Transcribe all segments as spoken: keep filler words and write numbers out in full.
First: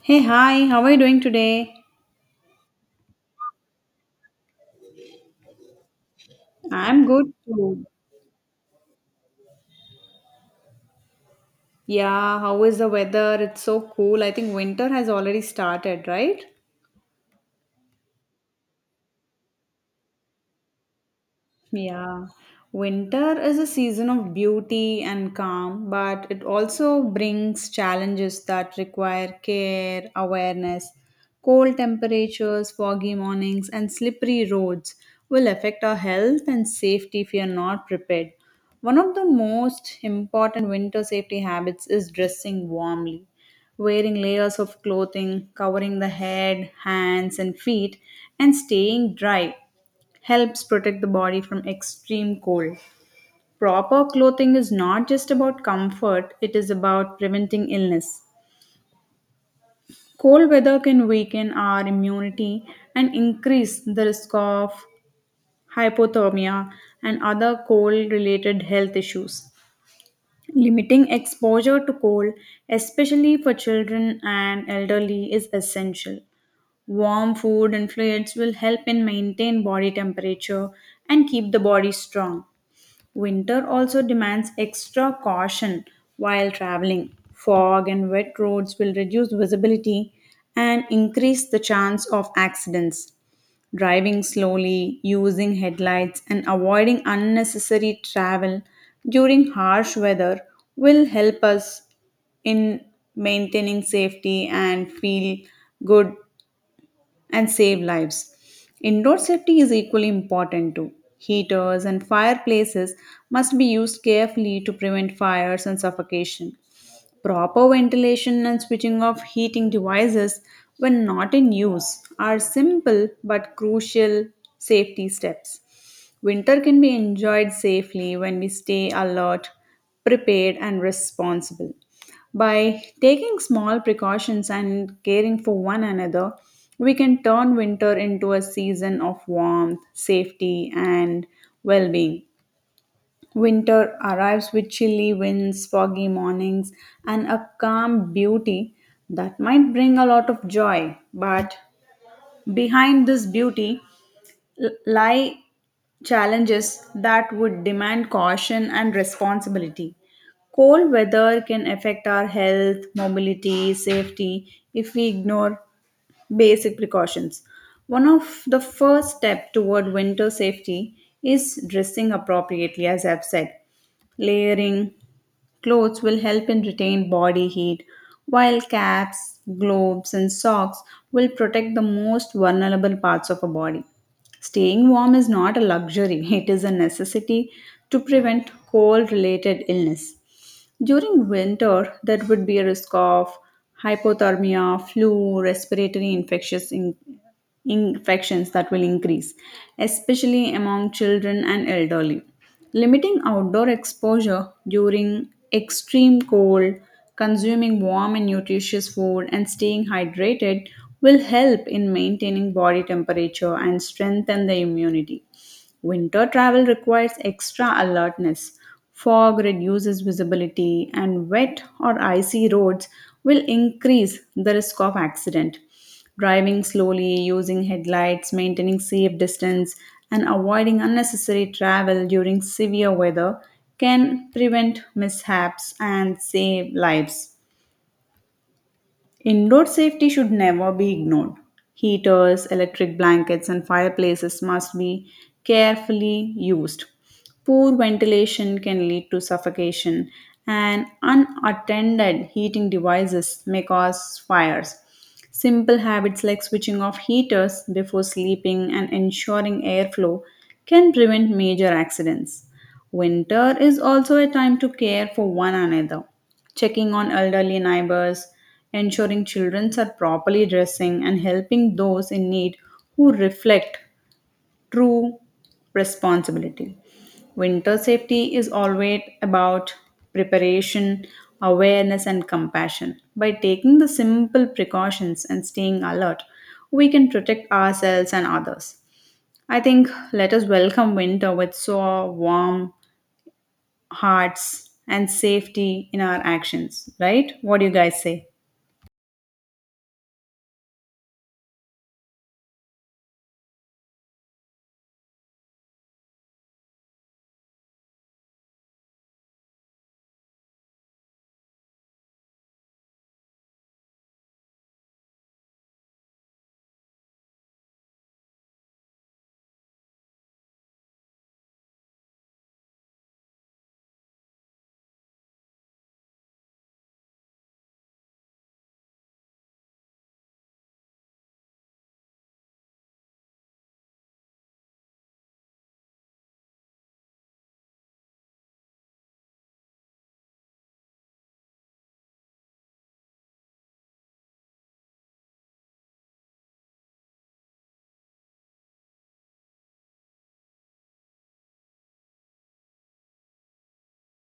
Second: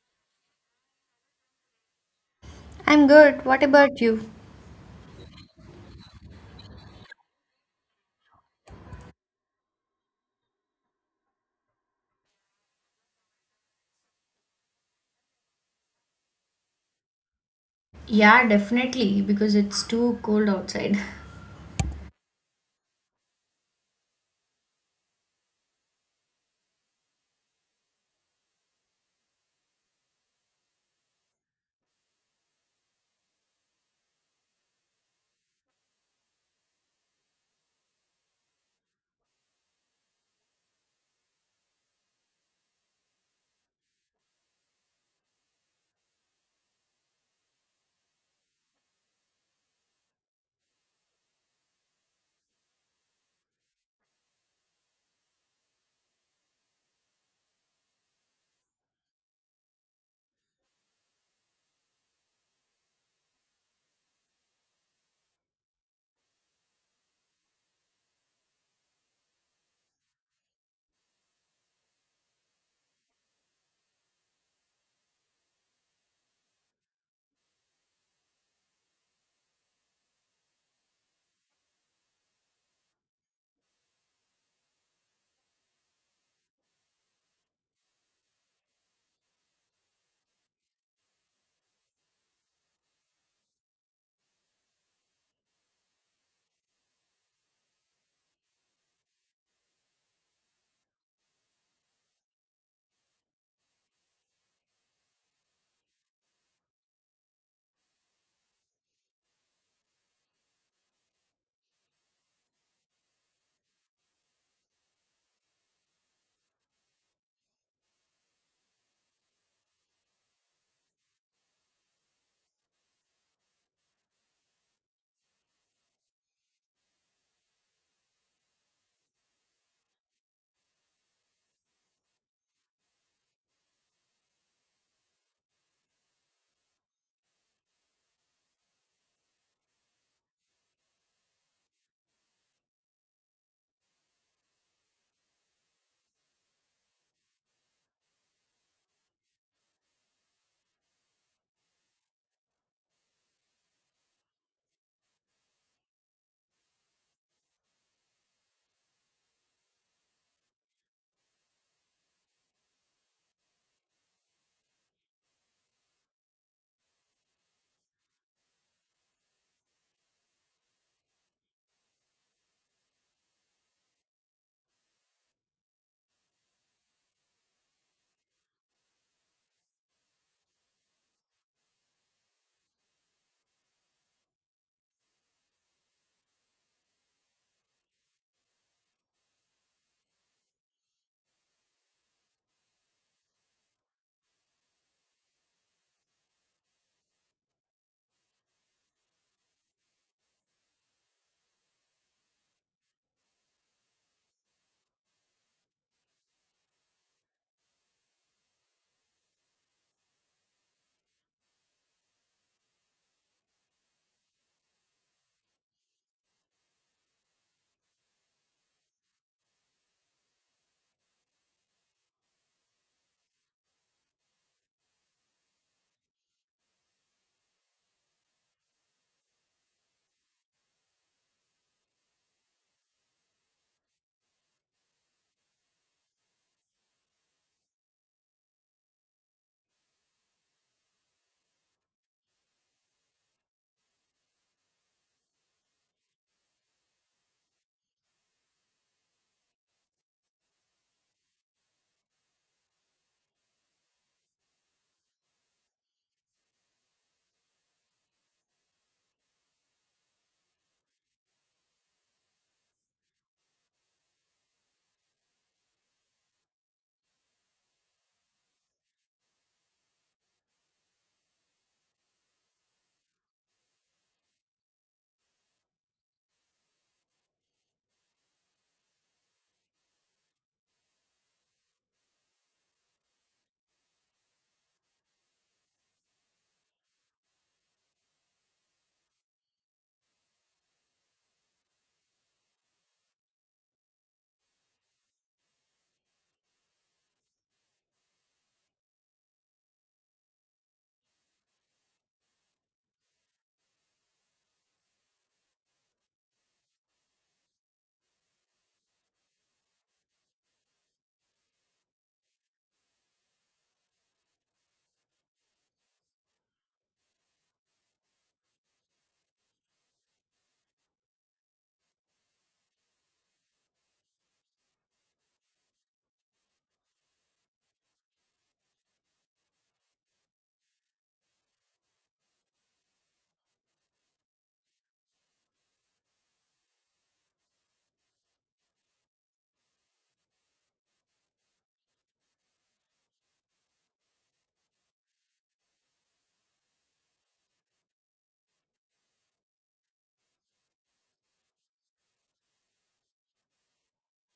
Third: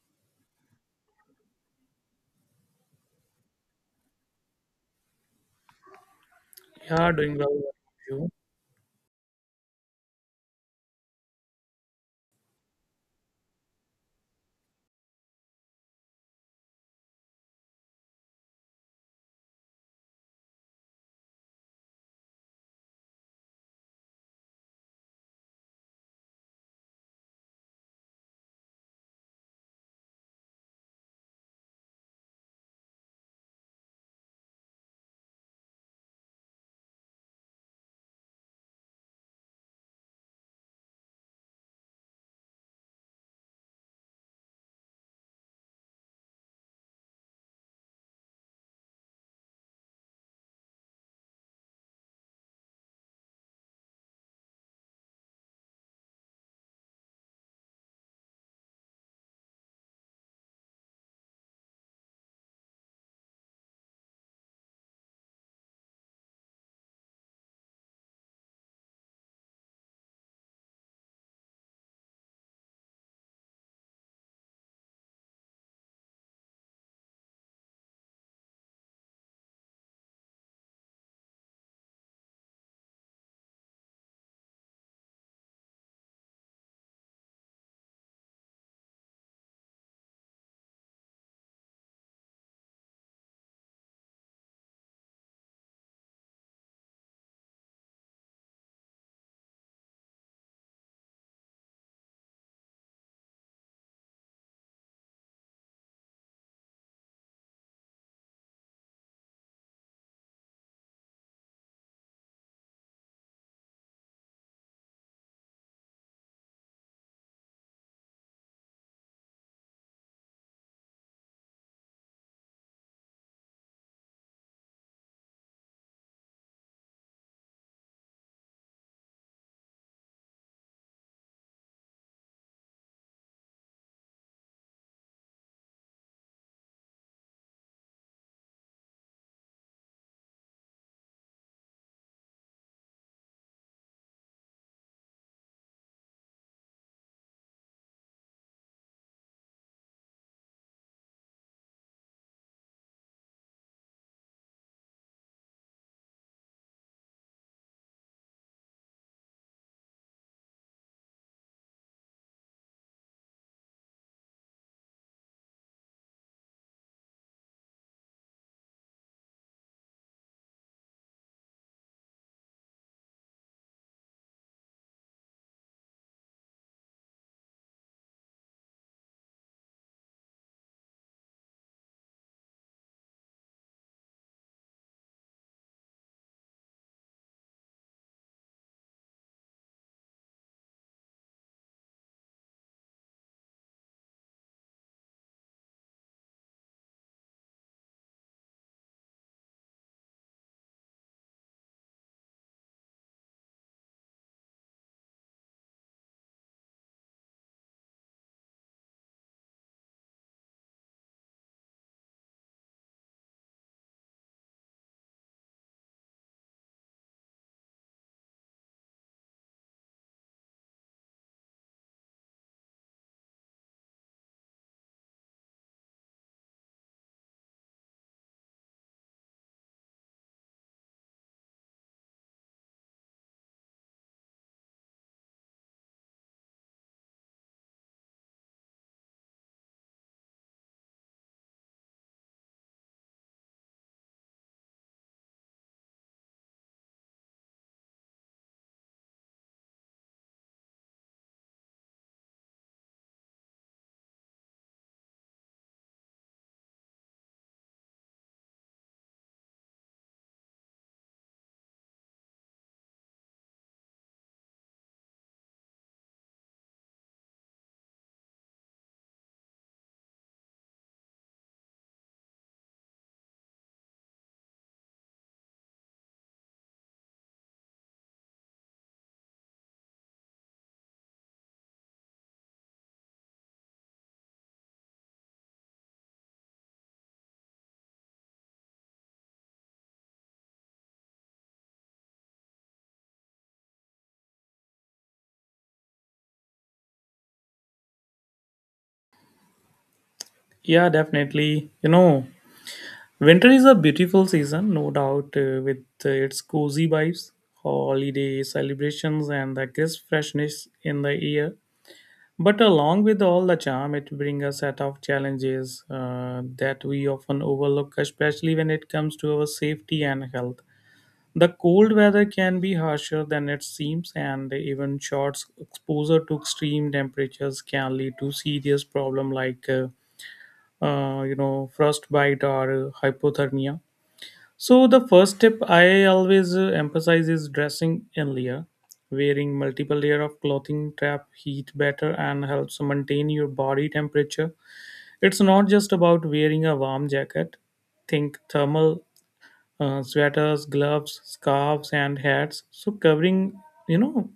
Hey, hi, how are you doing today? I'm good. What about you? I'm Yeah, good doing well. What too. about you? Yeah, how is the weather? It's so cool. I think winter has already started, right? Yeah, definitely, because it's too cold outside. Yeah, winter is a season of beauty and calm, but it also brings challenges that require care, awareness. Cold temperatures, foggy mornings, and slippery roads will affect our health and safety if we are not prepared. One of the most important winter safety habits is dressing warmly wearing layers of clothing, covering the head, hands, and feet, and staying dry helps protect the body from extreme cold. Proper clothing is not just about comfort, it is about preventing illness. Cold weather can weaken our immunity and increase the risk of hypothermia and other cold related health issues. Limiting exposure to cold, especially for children and elderly, is essential. Warm food and fluids will help in maintain body temperature and keep the body strong. Winter also demands extra caution while traveling. Fog and wet roads will reduce visibility and increase the chance of accidents. Driving slowly, using headlights, and avoiding unnecessary travel during harsh weather will help us in maintaining safety and feel good and save lives. Indoor safety is equally important too. Heaters and fireplaces must be used carefully to prevent fires and suffocation. Proper ventilation and switching off heating devices when not in use are simple but crucial safety steps. Winter can be enjoyed safely when we stay alert, prepared, and responsible. By taking small precautions and caring for one another, we can turn winter into a season of warmth, safety, and well being. Winter arrives with chilly winds, foggy mornings, and a calm beauty that might bring a lot of joy. But behind this beauty l- lie challenges that would demand caution and responsibility. Cold weather can affect our health, mobility, safety if we ignore basic precautions. One of the first step toward winter safety is dressing appropriately, as I've said. Layering clothes will help in retain body heat, while caps, gloves, and socks will protect the most vulnerable parts of a body. Staying warm is not a luxury, it is a necessity to prevent cold related illness. During winter, there would be a risk of hypothermia, flu, respiratory infectious in- infections that will increase, especially among children and elderly. Limiting outdoor exposure during extreme cold, consuming warm and nutritious food, and staying hydrated will help in maintaining body temperature and strengthen the immunity. Winter travel requires extra alertness. Fog reduces visibility, and wet or icy roads will increase the risk of accident. Driving slowly, using headlights, maintaining safe distance, and avoiding unnecessary travel during severe weather can prevent mishaps and save lives. Indoor safety should never be ignored. Heaters, electric blankets, and fireplaces must be carefully used. Poor ventilation can lead to suffocation, and unattended heating devices may cause fires. Simple habits like switching off heaters before sleeping and ensuring airflow can prevent major accidents. Winter is also a time to care for one another, checking on elderly neighbors, ensuring children are properly dressing, and helping those in need who reflect true responsibility. Winter safety is always about preparation, awareness, and compassion. By taking the simple precautions and staying alert, we can protect ourselves and others. I think let us welcome winter with so warm hearts, and safety in our actions, right? What do you guys say? Yeah, definitely. You know, winter is a beautiful season, no doubt, uh, with uh, its cozy vibes, holiday celebrations, and the crisp freshness in the air. But along with all the charm, it brings a set of challenges uh, that we often overlook, especially when it comes to our safety and health. The cold weather can be harsher than it seems, and even short exposure to extreme temperatures can lead to serious problems like uh, uh, you know, frostbite or uh, hypothermia. So the first step I always uh, emphasize is dressing in layer, wearing multiple layer of clothing trap heat better and helps maintain your body temperature. It's not just about wearing a warm jacket. Think thermal, uh, sweaters, gloves, scarves, and hats. So covering, you know,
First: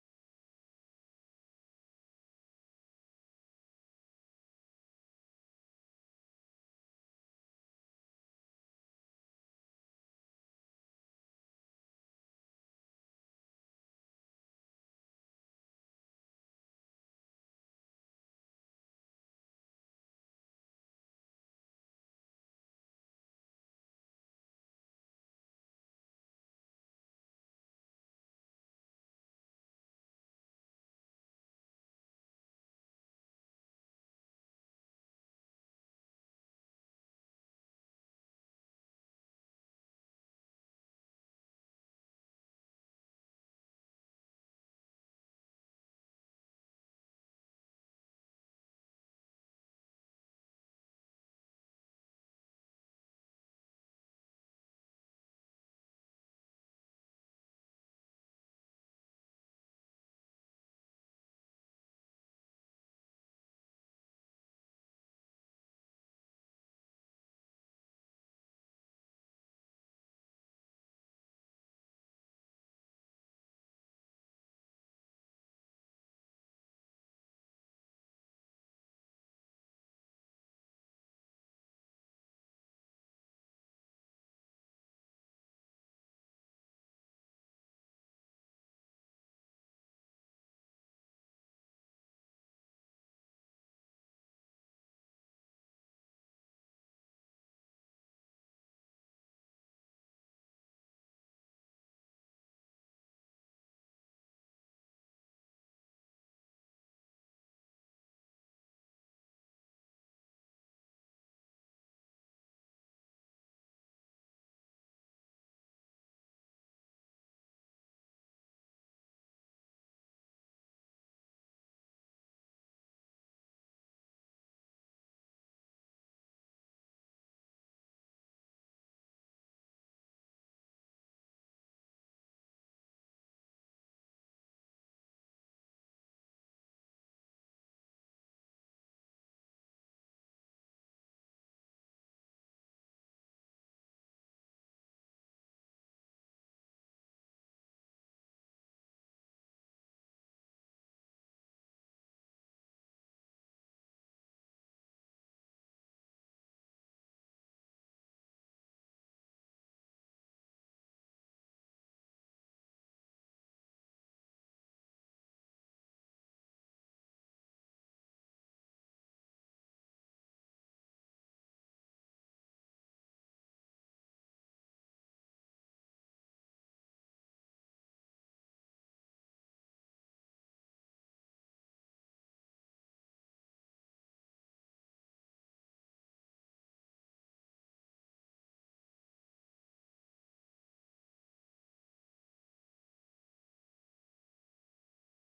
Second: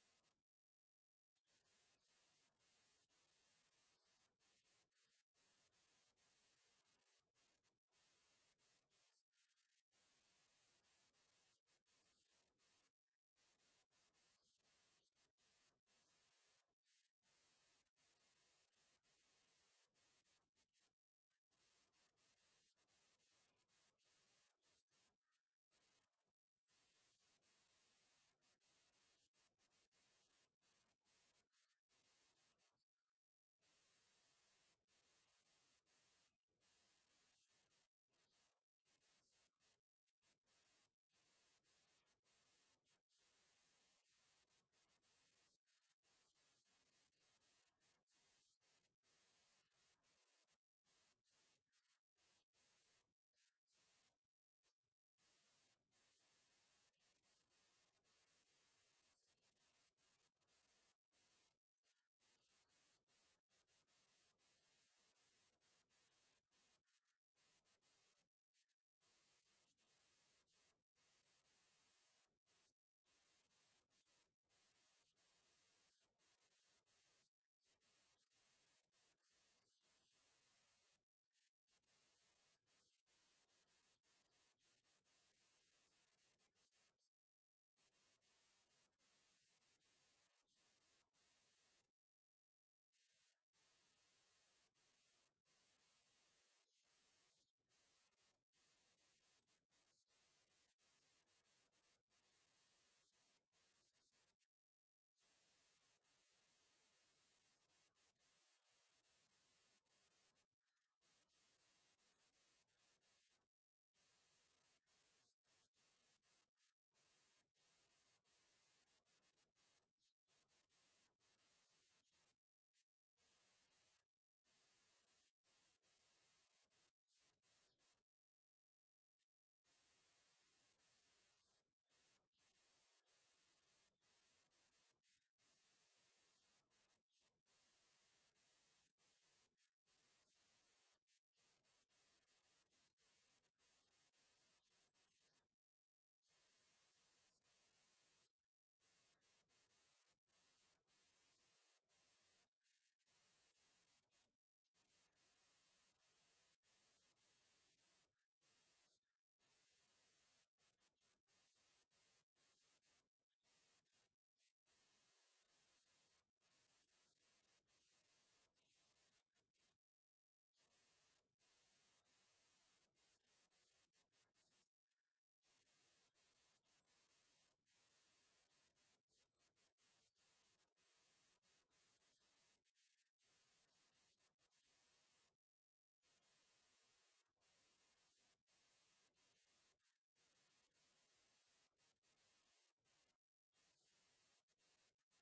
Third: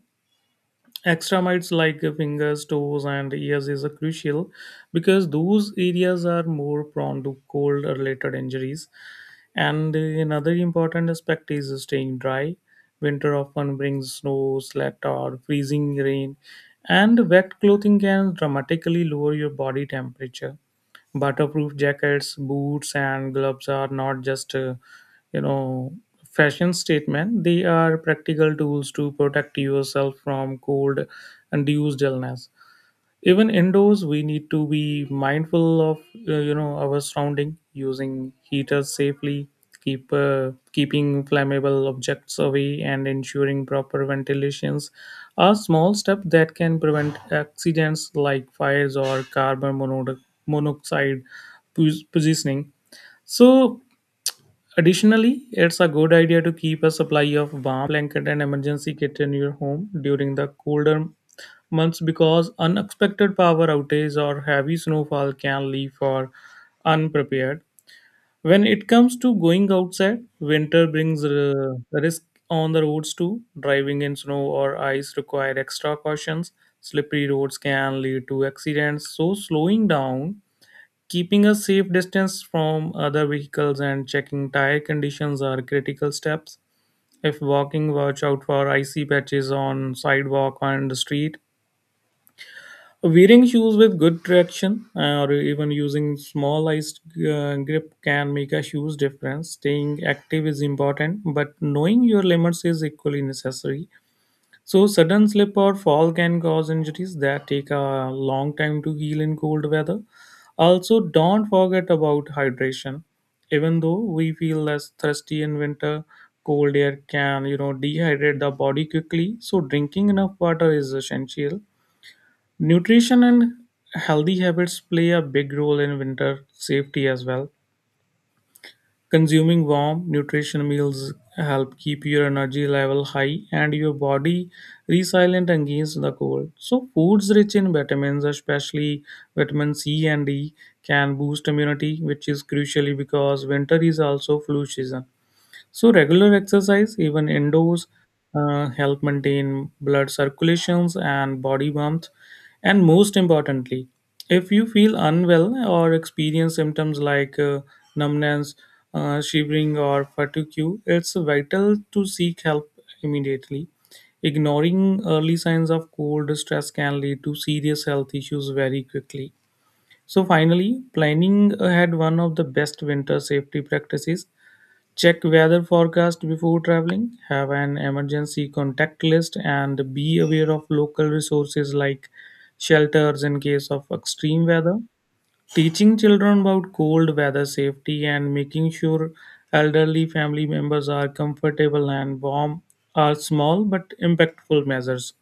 extremites like fingers, toes, and ears is a crucial, because those areas are more prone to cold related injuries. And uh, another important aspect is staying dry. Winter often brings snow, sleet, or freezing rain, and wet clothing can dramatically lower your body temperature. Butterproof jackets, boots, and gloves are not just, uh, you know, fashion statement. They are practical tools to protect yourself from cold-induced illness. Even indoors we need to be mindful of uh, you know, our surrounding, using heaters safely, keep uh, keeping flammable objects away, and ensuring proper ventilations are small steps that can prevent accidents like fires or carbon mono- monoxide pos- poisoning. So additionally, it's a good idea to keep a supply of warm blanket and emergency kit in your home during the colder months, because unexpected power outages or heavy snowfall can leave for unprepared. When it comes to going outside, winter brings uh, risk on the roads too. Driving in snow or ice require extra cautions. Slippery roads can lead to accidents, so slowing down, keeping a safe distance from other vehicles, and checking tire conditions are critical steps. If walking, watch out for icy patches on sidewalk and the street. Wearing shoes with good traction uh, or even using small iced uh, grip can make a huge difference. Staying active is important, but knowing your limits is equally necessary. So, sudden slip or fall can cause injuries that take a long time to heal in cold weather. Also, don't forget about hydration. Even though we feel less thirsty in winter, cold air can, you know, dehydrate the body quickly. So, drinking enough water is essential. Nutrition and healthy habits play a big role in winter safety as well. Consuming warm, nutrition meals help keep your energy level high and your body resilient against the cold. So, foods rich in vitamins, especially vitamin C and D, can boost immunity, which is crucially because winter is also flu season. So regular exercise, even indoors, uh, help maintain blood circulations and body warmth. And most importantly, if you feel unwell or experience symptoms like uh, numbness, uh, shivering, or fatigue, it's vital to seek help immediately. Ignoring early signs of cold stress can lead to serious health issues very quickly. So, finally, planning ahead one of the best winter safety practices. Check weather forecast before traveling, have an emergency contact list, and be aware of local resources like shelters in case of extreme weather. Teaching children about cold weather safety and making sure elderly family members are comfortable and warm are small but impactful measures.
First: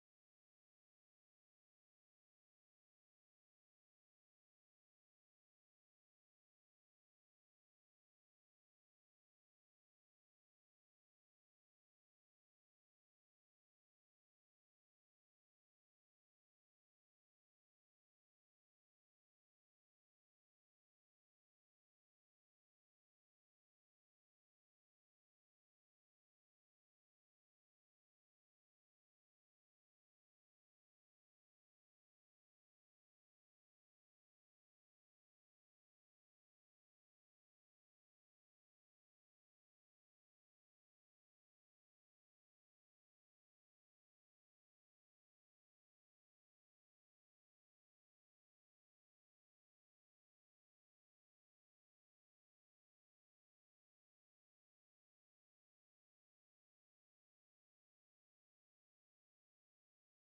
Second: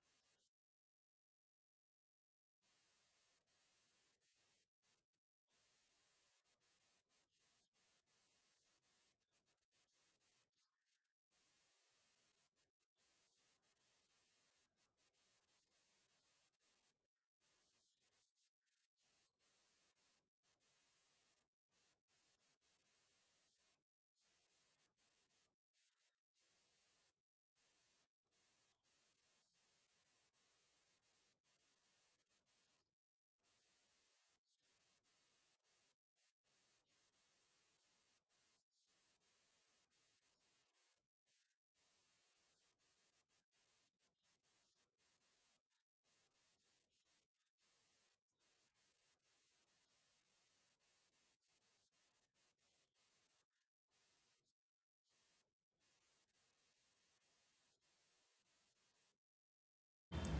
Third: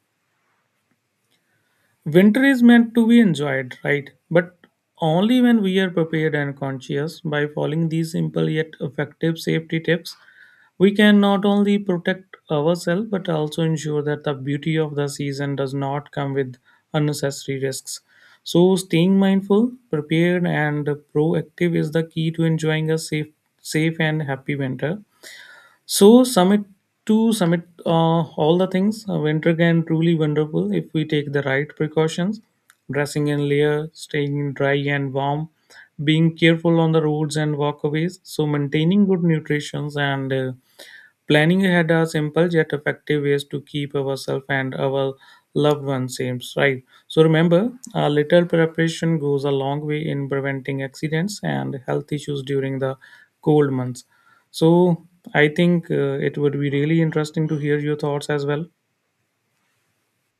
Winter is meant to be enjoyed, right? But only when we are prepared and conscious. By following these simple yet effective safety tips, we can not only protect ourselves but also ensure that the beauty of the season does not come with unnecessary risks. So, staying mindful, prepared, and proactive is the key to enjoying a safe, safe and happy winter. So summit to summit, uh, all the things, uh, winter can truly wonderful if we take the right precautions, dressing in layer, staying dry and warm, being careful on the roads and walkaways. So maintaining good nutrition and, uh, planning ahead are simple yet effective ways to keep ourselves and our loved ones safe, right? So remember, a little preparation goes a long way in preventing accidents and health issues during the cold months. So I think uh, it would be really interesting to hear your thoughts as well.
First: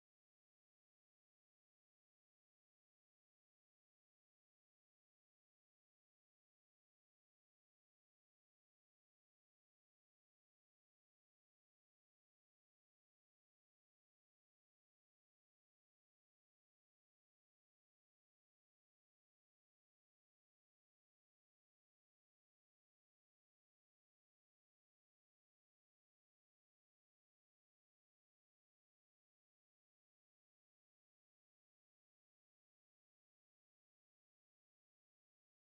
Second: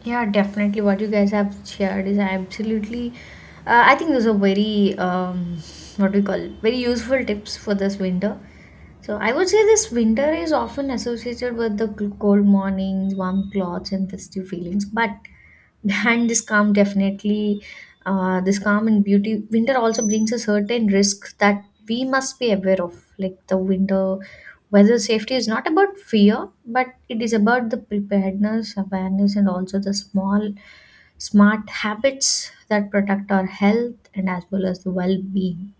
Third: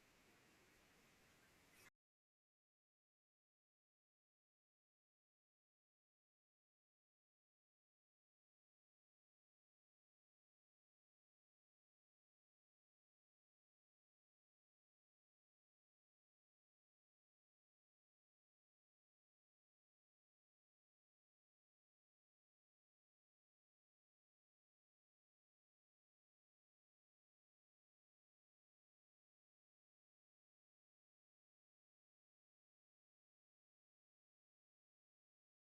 Yeah, definitely. What you guys have shared is absolutely. Uh, I think those are very, um, what we call, very useful tips for this winter. So I would say this winter is often associated with the cl- cold mornings, warm clothes, and festive feelings. But behind this calm, definitely, uh, this calm and beauty, winter also brings a certain risk that we must be aware of, like the winter weather safety is not about fear, but it is about the preparedness, awareness, and also the small, smart habits that protect our health and as well as the well being.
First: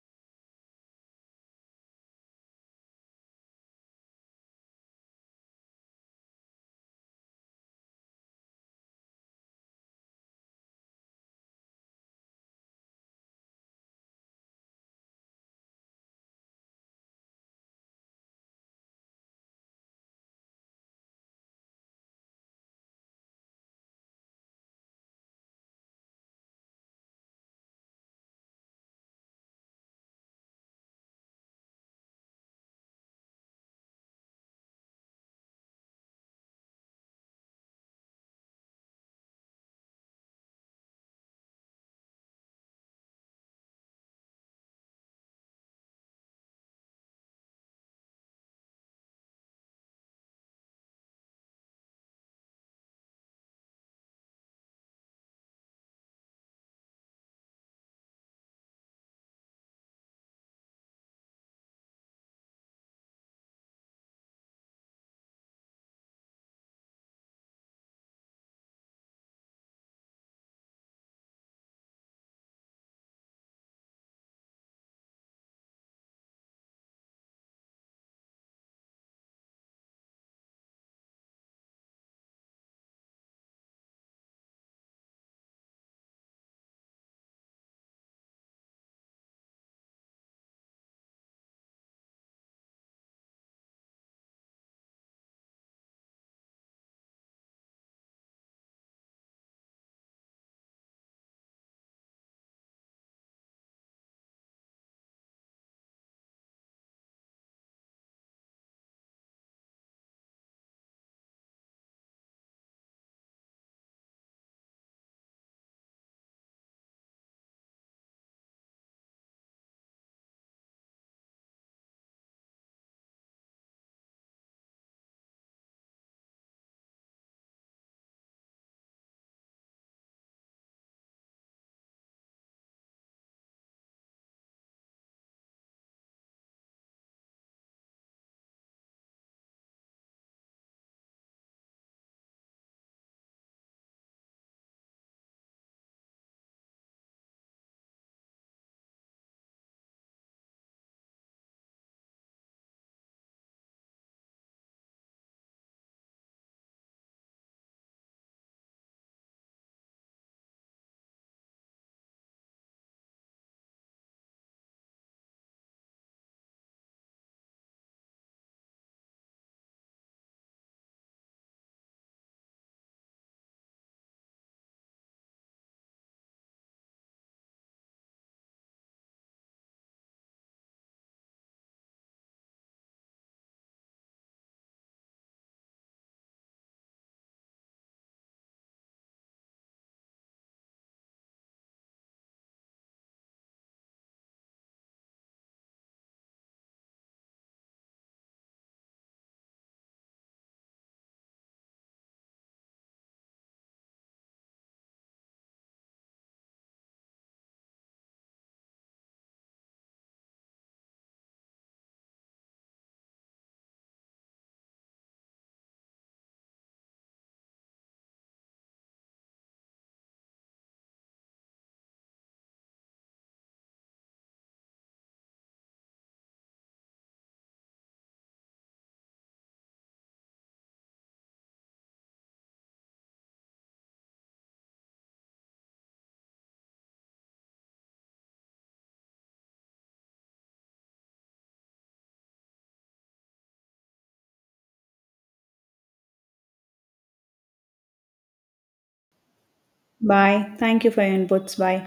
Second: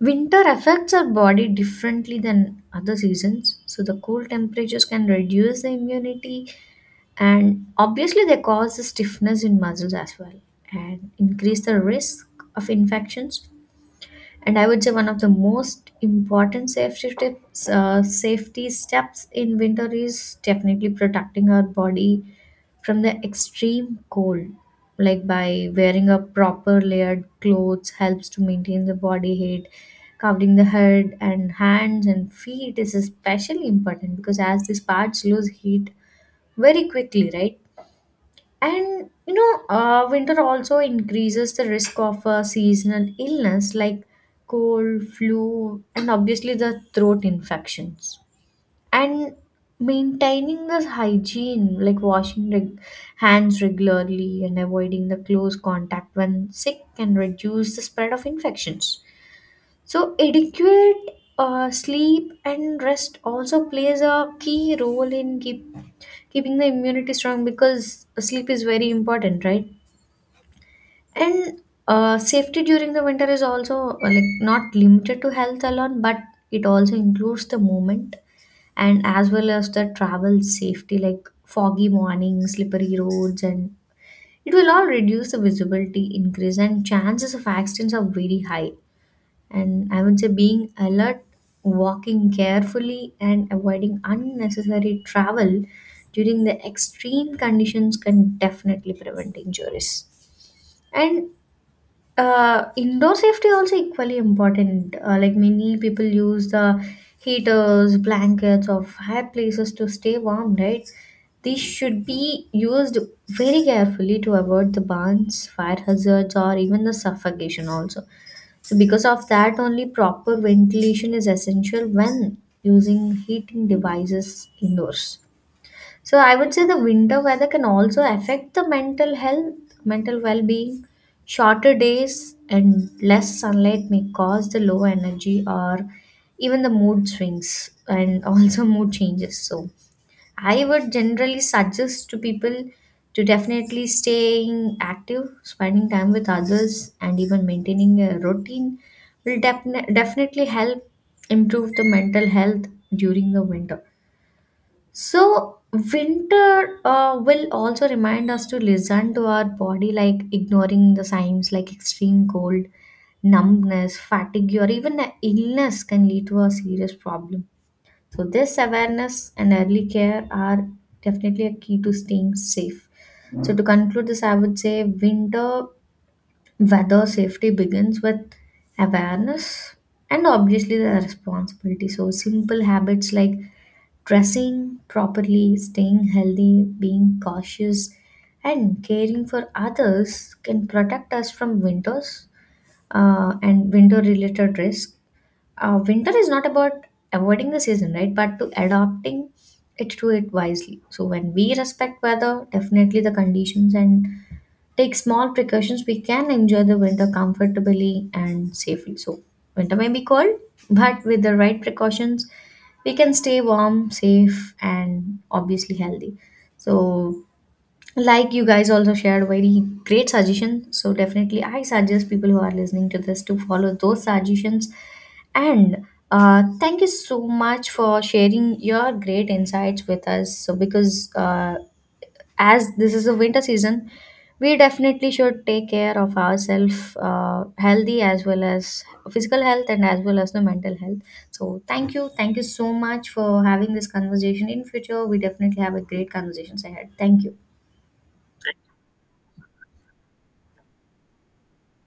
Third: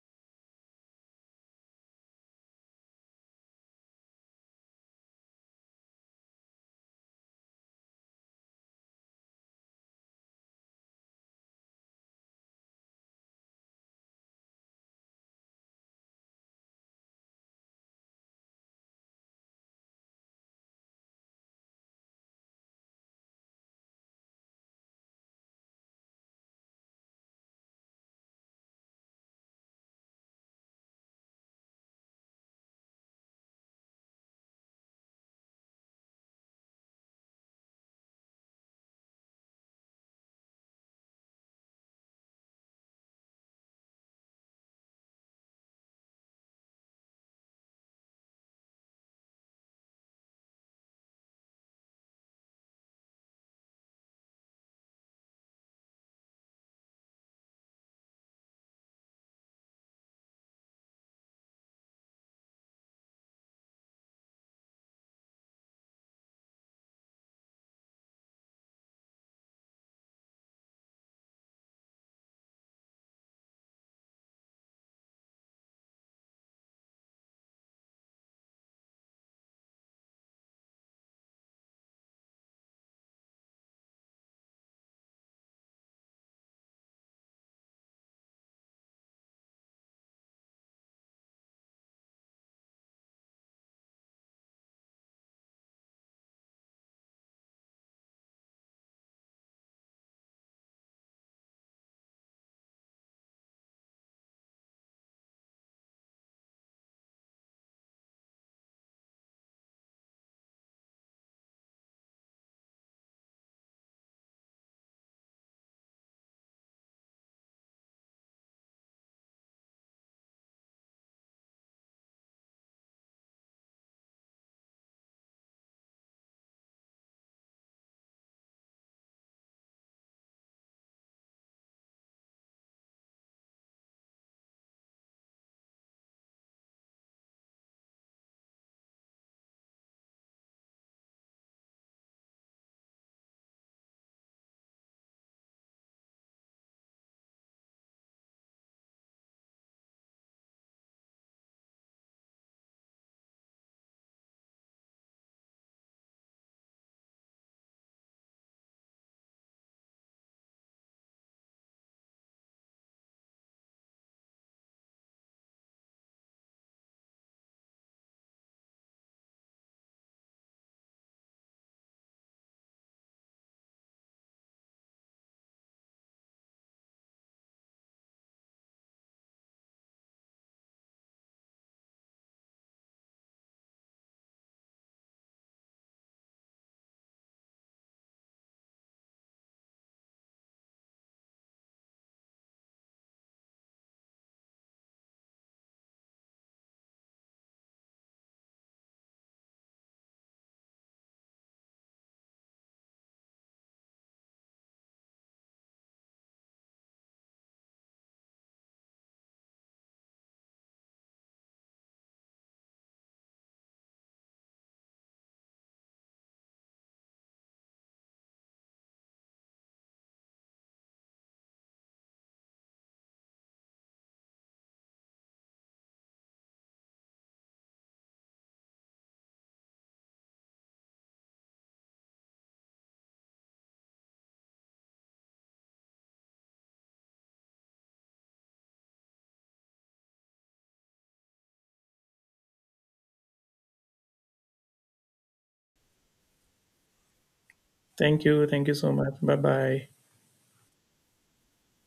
Winter affects our body differently than other seasons, so the cool temperatures can reduce the immunity and obviously they cause the stiffness in muscles as well and increase the risk of infections. And I would say one of the most important safety tips, uh, safety steps in winter is definitely protecting our body from the extreme cold, like by wearing a proper layered clothes helps to maintain the body heat. Covering the head and hands and feet is especially important because as these parts lose heat very quickly, right? And you know, uh, winter also increases the risk of uh, seasonal illness like cold, flu, and obviously the throat infections. And maintaining this hygiene, like washing reg- hands regularly and avoiding the close contact when sick, can reduce the spread of infections. So, adequate uh, sleep and rest also plays a key role in keep, keeping the immunity strong, because sleep is very important, right? And uh, safety during the winter is also, uh, like not limited to health alone, but it also includes the movement and as well as the travel safety, like foggy mornings, slippery roads, and it will all reduce the visibility, increase and chances of accidents are very high. And I would say being alert, walking carefully, and avoiding unnecessary travel during the extreme conditions can definitely prevent injuries. And uh, indoor safety also equally important. Uh, like many people use the heaters, blankets, or fireplaces to stay warm, right? These should be used very carefully to avoid the burns, fire hazards, or even the suffocation also. So because of that, only proper ventilation is essential when using heating devices indoors. So I would say the winter weather can also affect the mental health, mental well-being. Shorter days and less sunlight may cause the low energy or even the mood swings and also mood changes. So I would generally suggest to people to definitely staying active, spending time with others, and even maintaining a routine will defini- definitely help improve the mental health during the winter. So, winter uh, will also remind us to listen to our body, like ignoring the signs like extreme cold, numbness, fatigue, or even a illness can lead to a serious problem. So, this awareness and early care are definitely a key to staying safe. So, to conclude this, I would say winter weather safety begins with awareness and obviously the responsibility. So, simple habits like dressing properly, staying healthy, being cautious, and caring for others can protect us from winters uh, and winter related risk. Uh, winter is not about avoiding the season, right, but to adapting it to it wisely. So when we respect weather, definitely the conditions, and take small precautions, we can enjoy the winter comfortably and safely. So winter may be cold, but with the right precautions we can stay warm, safe, and obviously healthy. So, like you guys also shared very great suggestion, so definitely I suggest people who are listening to this to follow those suggestions. And uh, thank you so much for sharing your great insights with us. So because uh, as this is a winter season, we definitely should take care of ourselves, uh, healthy as well as physical health and as well as the mental health. So thank you, thank you so much for having this conversation. In future we definitely have a great conversations ahead. Thank you. Thank you. Thank you so much. Bye bye. Bye. Thank you for your inputs. Bye.